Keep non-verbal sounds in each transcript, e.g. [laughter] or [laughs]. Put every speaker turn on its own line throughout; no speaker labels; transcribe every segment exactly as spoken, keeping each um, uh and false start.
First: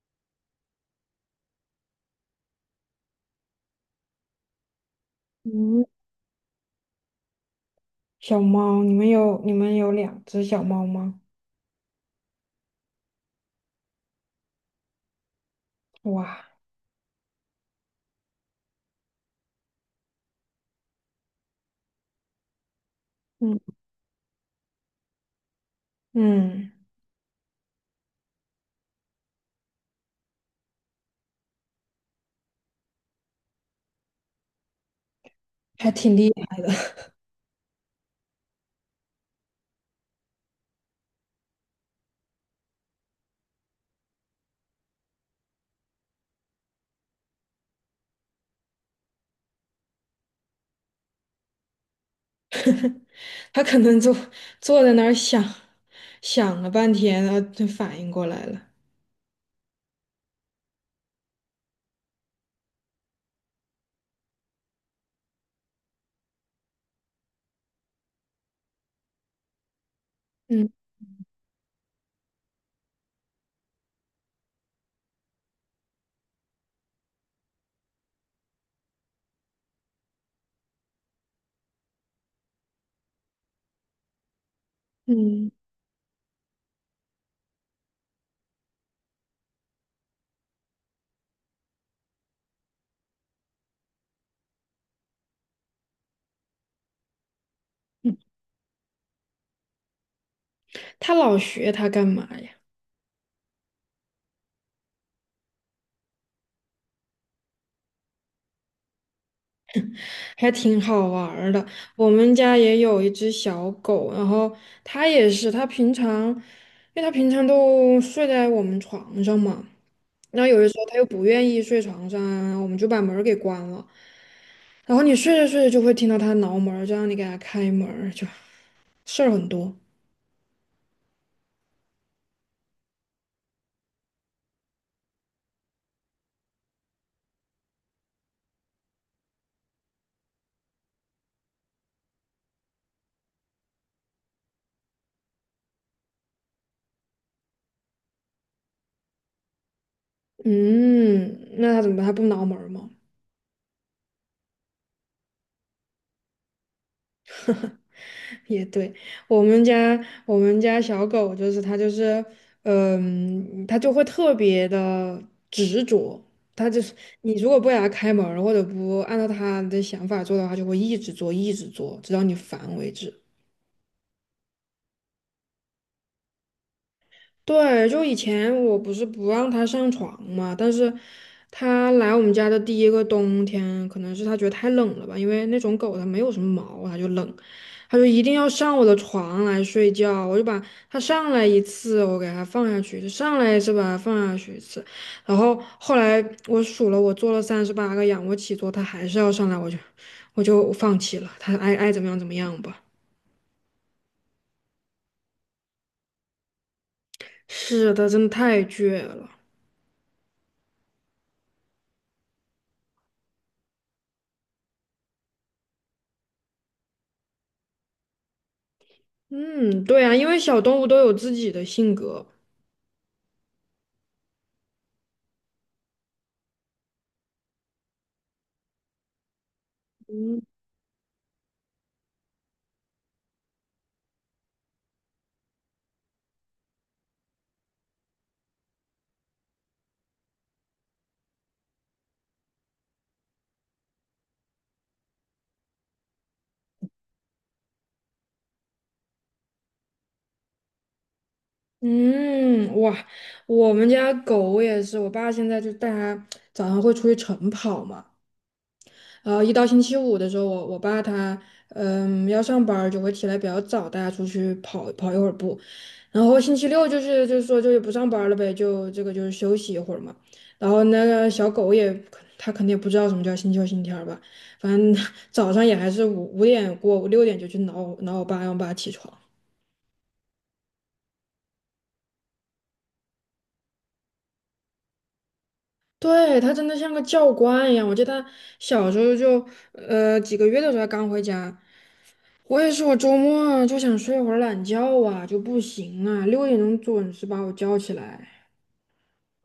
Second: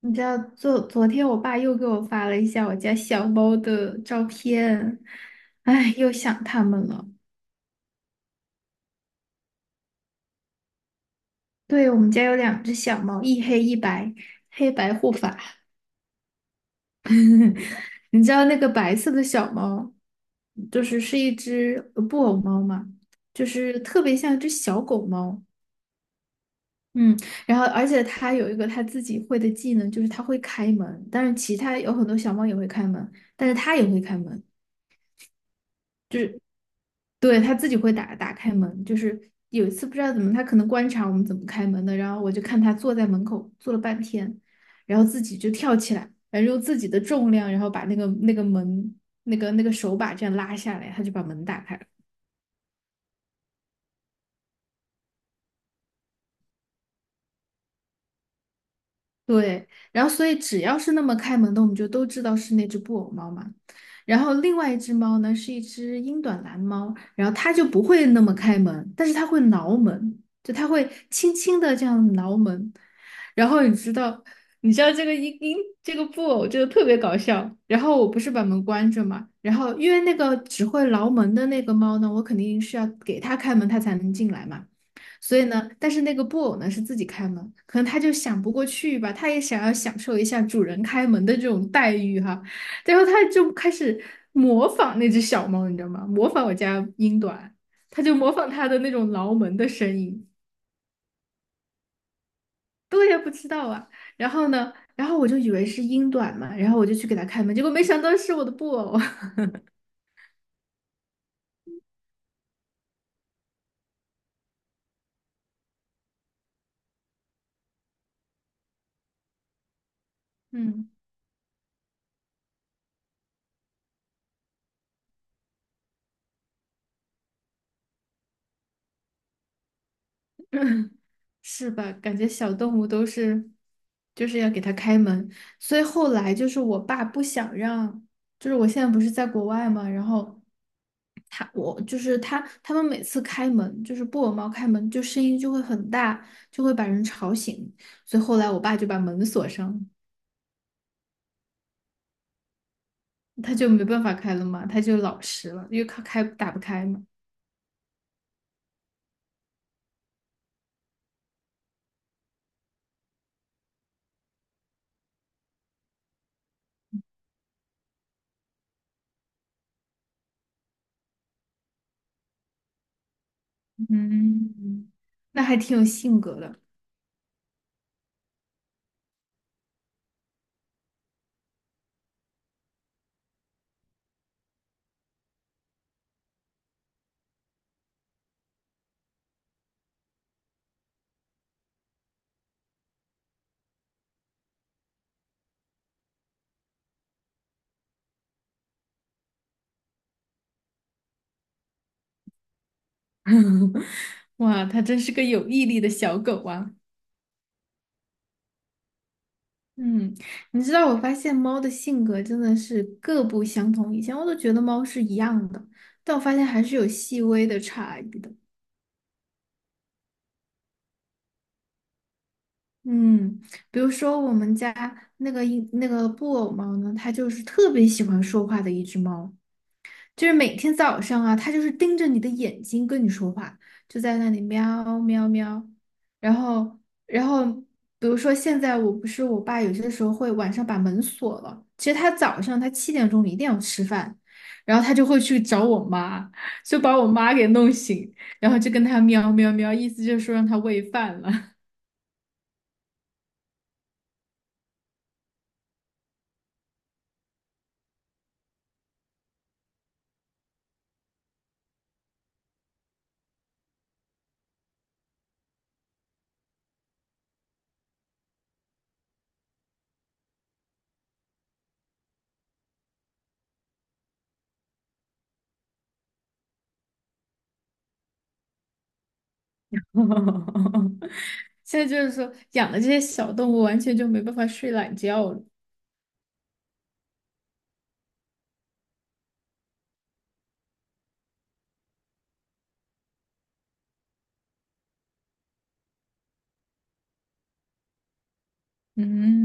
你知道，昨昨天我爸又给我发了一下我家小猫的照片，
嗯，
哎，又想它们了。
小猫，你们有你们有两只小猫吗？
对，我们家有两只小猫，一黑一白，黑白护法。
哇，
[laughs] 你知道那个白色的小猫，就是是一只呃布偶猫嘛，就
嗯，
是特别像一只小狗猫。
嗯，
嗯，然后而且它有一个它自己会的技能，就是它会开门。但是其他有很多小猫也会开门，但是它也会开门。
还挺厉害的。
对，他自己会打打开门。就是有一次不知道怎么，他可能观察我们怎么开门的，然后我就看他坐在门口坐了半天，然后自己就跳起来，然后用自己的重量，然后把那个那个门那个那个手把这样拉下来，他就把门打开了。
[laughs] 它可能坐坐在那儿想想了半天，然后就反应过来了。
对，然后所以只要是那么开门的，我们就都知道是那只布偶猫嘛。然后另外一只猫呢，是一只英短蓝猫，然后它就不会那么开门，但是它会挠门，就它
嗯
会轻轻的这样挠门。然后你知道，你知道这个英英这个布偶就特别搞笑。然后我不是把门关着嘛，然后因为那个只会挠门的那个猫呢，我肯定是要给它开门，它才能进来嘛。所以
嗯
呢，但是那个布偶呢是自己开门，可能它就想不过去吧，它也想要享受一下主人开门的这种待遇哈，然后它就开始模仿那只小猫，你知道吗？模仿我家英短，它就
嗯，
模仿它的那种挠门的声音。
它老学它干嘛呀？
对呀，不知道啊。然后呢，然后我就以为是英短嘛，然后我就去给它开门，结果没想到是我的布偶。
还挺好玩儿的。我们家也有一只小狗，然后它也是，它平常，因为它平常都睡在我们床上嘛。然后
[laughs]
有的时候
嗯。
他又不愿意睡床上啊，我们就把门儿给关了。然后你睡着睡着就会听到他挠门儿就让你给他开门儿就事儿很多。
[laughs] 是吧？感觉小动物都是，就是要给它开门。所以后来就是我爸不想让，就是我现在不是在国外嘛，然后他我就是他他们每次开门，就是布偶猫开门，就声音就会很大，就会把人吵醒。所以后来我爸就把门锁上了，
嗯，那他怎么办？他不挠门儿吗？
他就没办法开了嘛，他就老实了，因为他开打不开嘛。
[laughs] 也对，我们家我们家小狗就是它就是，嗯，它就会特别的执着，它就是你如果不给它开门儿或者不按照它的想法做的话，就会一直做一直做，直到你烦为止。
嗯，那还挺有性格的。
对，就以前我不是不让他上床嘛，但是他来我们家的第一个冬天，可能是他觉得太冷了吧，因为那种狗它没有什么毛，它就冷，它就一定要上我的床来睡觉，我就把它上来一次，我给它放下去，就上来一次把它放下去一次，然后后来我数了，我做了三十八个仰卧起坐，它还是要上来，我就我就放弃了，它爱爱怎么样怎么样吧。
[laughs] 哇，它真是个有毅力的小狗啊。
是的，真的太倔了。
嗯，你知道我发现猫的性格真的是各不相同。以前我都觉得猫是一样的，但我发现还是有细微的差异的。
嗯，对啊，因为小动物都有自己的性格。
嗯，比如说我们家那个英那个布偶猫呢，它就是特别喜欢说话的一只猫，就是
嗯，
每天早上啊，它就是盯着你的眼睛跟你说话，就在那里喵喵喵。然后，然后，比如说现在我不是我爸有些时候会晚上把门锁了，其实他早上他七点钟一定要吃饭，然后他就会去找我妈，就把我妈给弄醒，然后就跟他喵喵喵，意思就是说让他喂饭了。
嗯，哇，我们家狗也是，我爸现在就带它早上会出去晨跑嘛，然后一到星期五的时候，我我爸他嗯要上班儿就会起来比较早，带它出去跑跑一会儿步，然后星期六就是就是说就也不上班儿了呗，就这个就是休息一会儿嘛，然后那个小狗也它肯定也不知道什么叫星期六星期天儿吧，反正 [laughs] 早上也还是五五点过五六点就去挠挠我爸，让我爸起床。
[laughs] 现在就是说养的这些小动物完全就没办法睡懒觉了。
对，他真的像个教官一样。我记得他小时候就，呃，几个月的时候他刚回家，我也是，我周末就想睡会儿懒觉啊，就不行啊，六点钟准时把我叫起来。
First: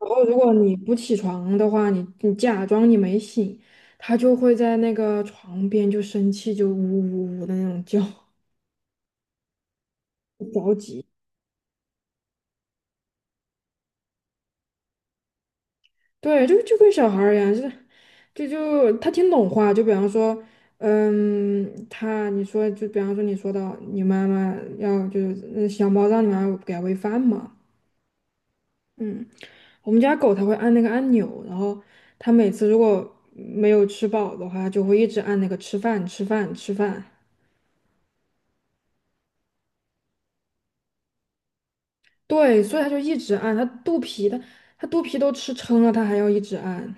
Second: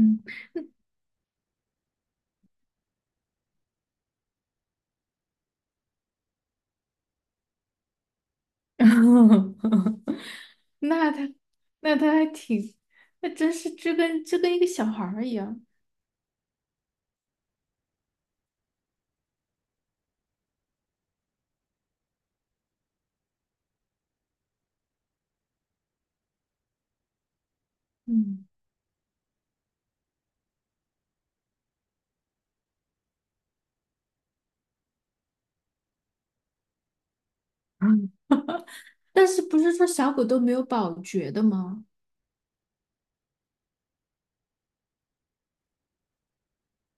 然后如果你不起床的话，你你假装你没醒，他就会在那个床边就生气，就呜呜呜的那种叫，[laughs]
[laughs]
着急。
那它，那它还挺，那真是就跟就跟一个小孩儿一样。
对，就就跟小孩儿一样，就是，就就他听懂话，就比方说，嗯，他你说就比方说你说到你妈妈要就是嗯小猫让你妈妈给它喂饭嘛，
嗯。
嗯，我们家狗它会按那个按钮，然后它每次如果没有吃饱的话，它就会一直按那个吃饭吃饭吃饭，
[clears throat] 嗯，但是不是说小狗都没有保觉的吗？
对，所以它就一直按，它肚皮它它肚皮都吃撑了，它还要一直按。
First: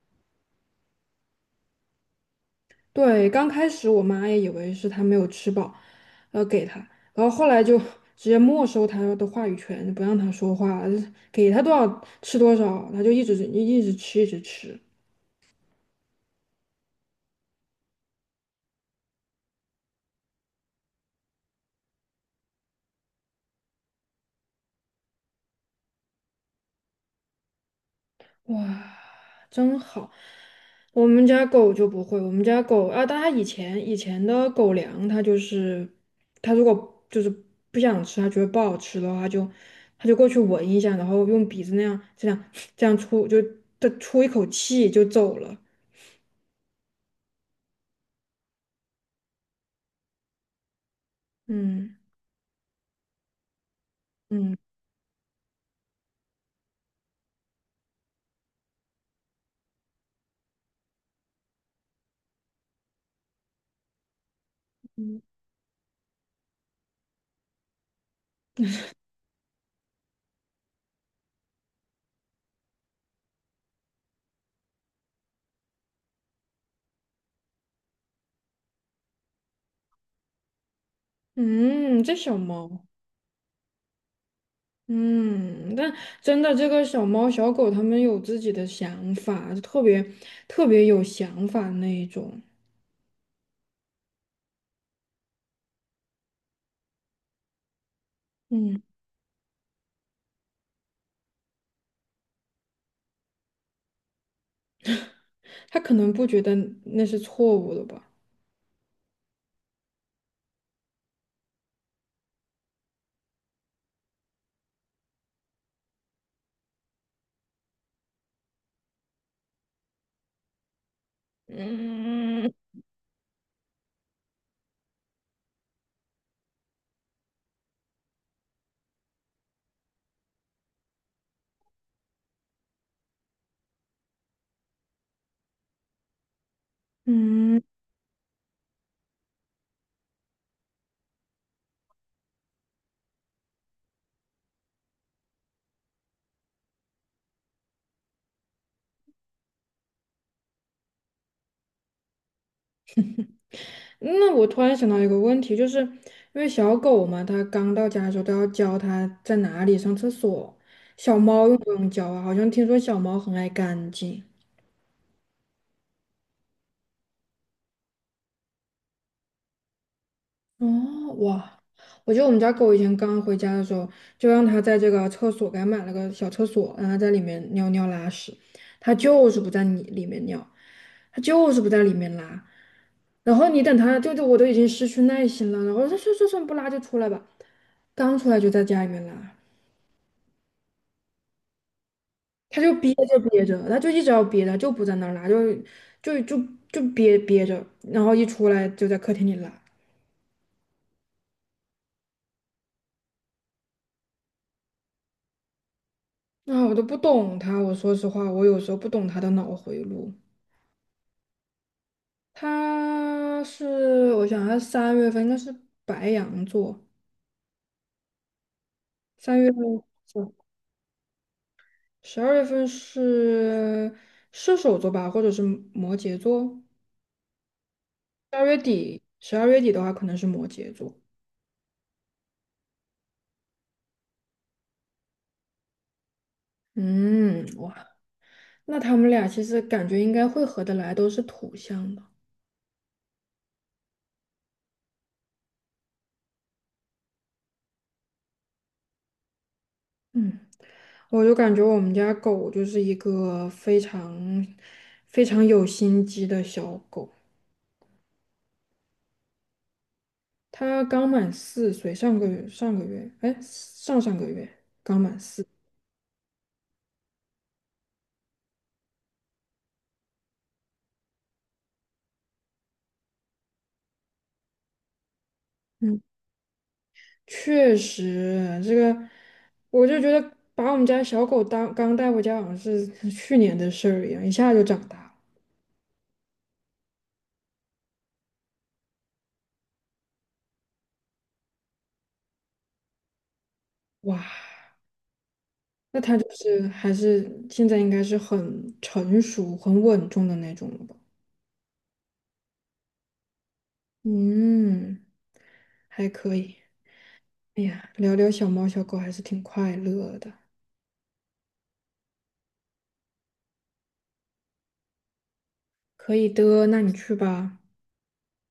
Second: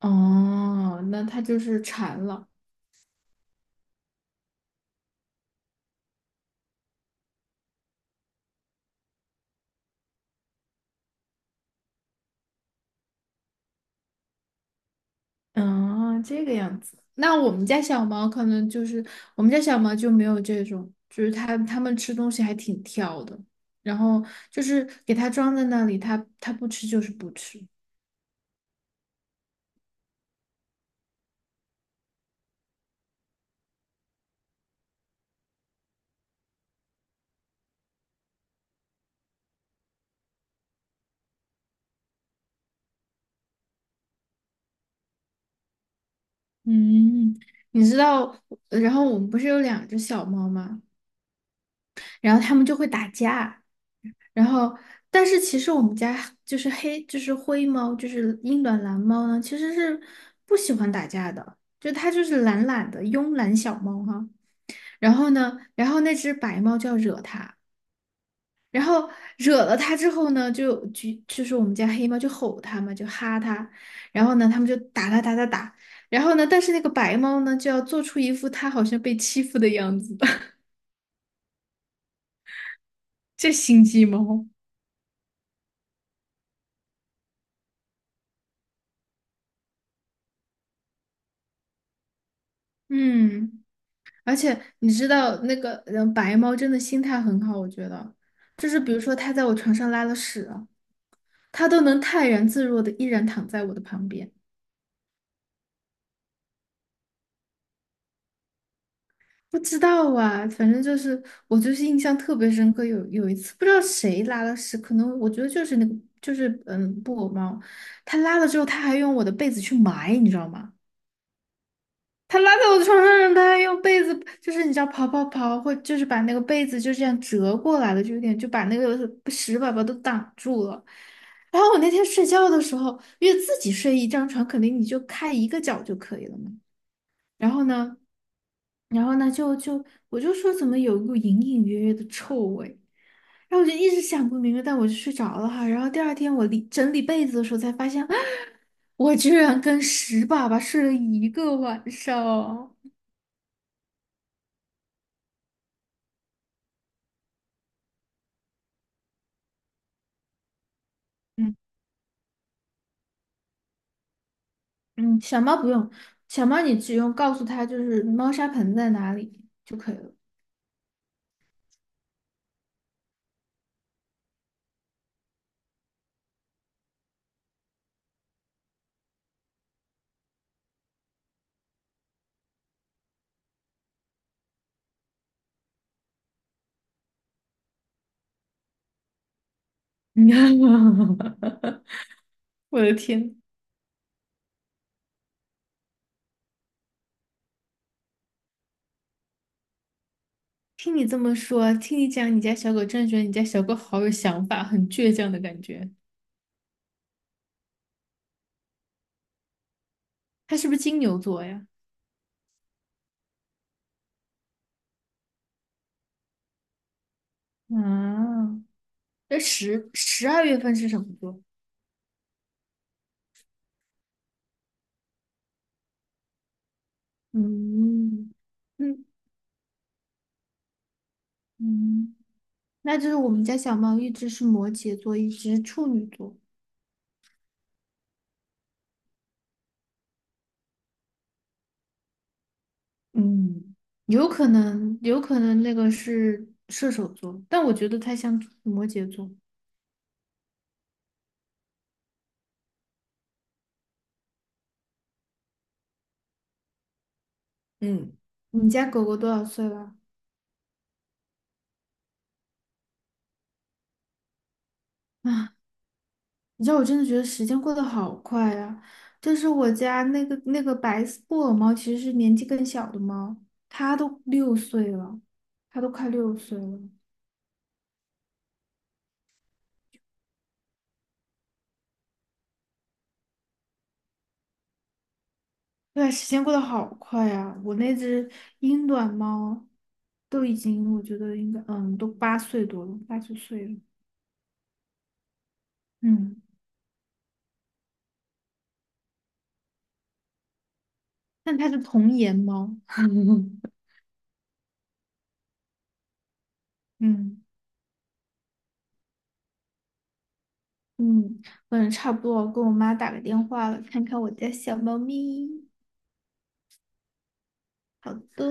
哦，那它就是馋了。
对，刚开始我妈也以为是他没有吃饱，然后给他，然后后来就 [laughs] 直接没收他的话语权，不让他说话，给他多少吃多少，他就一直一直吃，一直吃。
嗯，这个样子。那我们家小猫可能就是我们家小猫就没有这种，就是它它们吃东西还挺挑的，然后就是给它装在那里，它它不吃就是不吃。
哇，真好！我们家狗就不会，我们家狗啊，但它以前以前的狗粮，它就是它如果就是不想吃，它觉得不好吃的话，它就它就过去闻一下，然后用鼻子那样这样这样出就它出一口气就走了。
嗯，你知道，然后我们不是有两只小猫吗？
嗯
然后他们就会打架，然
嗯
后但是其实我们家就是黑就是灰猫，就是英短蓝猫呢，其实是不喜欢打架的，就它就是懒懒的慵懒小猫哈。然后呢，然后那只白猫就要惹它，然后惹了它之后呢，就就就是我们家黑猫就吼它嘛，就哈它，然后呢，他们就打它打打打。然后呢，但是那个白猫呢，就要做出一副它好像被欺负的样子。[laughs]
嗯，这小猫，
这心机猫。
嗯，但真的这个小猫小狗，它们有自己的想法，特别特别有想法那一种。
嗯。而且你知道那个嗯，白猫真的心态很好，我觉得，就是
嗯，
比如说它在我床上拉了屎啊它都能泰然自若的依然躺在我的旁边。
它可能不觉得那是错误的吧。
不知道啊，反正就是我就是印象特别深刻，有有一次不知道谁拉了屎，可能我觉得就是那个就是嗯布偶猫，它拉了之后，它还用我的被子去埋，你知道吗？他
嗯
拉在我的床上，让他还用被子，就是你知道刨刨刨，或就是把那个被子就这样折过来了，就有点就把那个屎粑粑都挡住了。然后我那天睡觉的时候，因为自己睡一张床，肯定你就开一个角就可以了嘛。然
嗯，
后呢，然后呢，就就我就说怎么有一股隐隐约约的臭味，然后我就一直想不明白，但我就睡着了哈。然后第二天我理整理被子的时候才发现，[gasps] 我居然跟屎粑粑睡了一个晚上哦。
那我突然想到一个问题，就是因为小狗嘛，它刚到家的时候都要教它在哪里上厕所，小猫用
嗯。
不用教啊？好像听说小猫很爱干净。
嗯，小猫不用，小猫你只用告诉它就是猫砂盆在哪里就可以了。
哦，哇！我记得我们家狗以前刚回家的时候，就让它在这个厕所给它买了个小厕所，让它在里面尿尿拉屎，它就是不在你里面尿，它就是不在里面拉。然后你等它，就就我都已经失去耐心了，然后它说算算不拉就出来吧，刚出来就在家里面拉，
[laughs]
它就
我
憋
的
着
天，
憋着，它就一直要憋着，就不在那儿拉，就就就就憋憋着，然后一出来就在客厅里拉。
听你这么说，听你讲你家小狗，真的觉得你家小狗好有想法，很倔强的感觉。
啊，我都不懂它，我说实话，我有时候不懂它的脑回路。
它是不是金牛座呀？
他是，我想他三月份应该是白羊座，
啊，
三
那
月份
十十
是，
二月份是什么座？
十二月份是射手座吧，或者是摩羯座。
嗯
十二月底，
嗯
十二月底的话可能是摩羯座。
嗯，那就是我们家小猫一只是摩羯座，一只是处女座。
嗯，哇，那他们俩其实感觉应该会合得来，都是土象的。
嗯，有可能，有可能那个是射手座，但我觉得它像摩羯座。
嗯，我就感觉我们家狗就是一个非常非常有心机的小狗。
嗯，你家狗狗多少岁了？
他刚满四岁，上个月上个月，哎，上上个月刚满
[laughs]
四。
啊，你知道我真的觉得时间过得好快啊！就是我家那个那个白色布偶猫，其实是年纪更小的猫，它都六岁了，它都
嗯，
快六岁了。
确实，这个我就觉得把我们家小狗当刚带回家，好像是去年的事儿一样，一下就长大了。
对啊，时间过得好快啊！我那只英短猫都已经，我觉得应该，嗯，都八岁多了，八九岁了。
哇，那它就
嗯。
是还是现在应该是很成熟、很稳重的那种了吧？
但它是童颜猫。[laughs]
嗯，还可以。
嗯
哎呀，聊聊小猫小狗还是挺快乐的。
嗯，我也差不多，我跟我妈打个电话了，看看我家小猫咪。
可以的，那你去吧。
好的。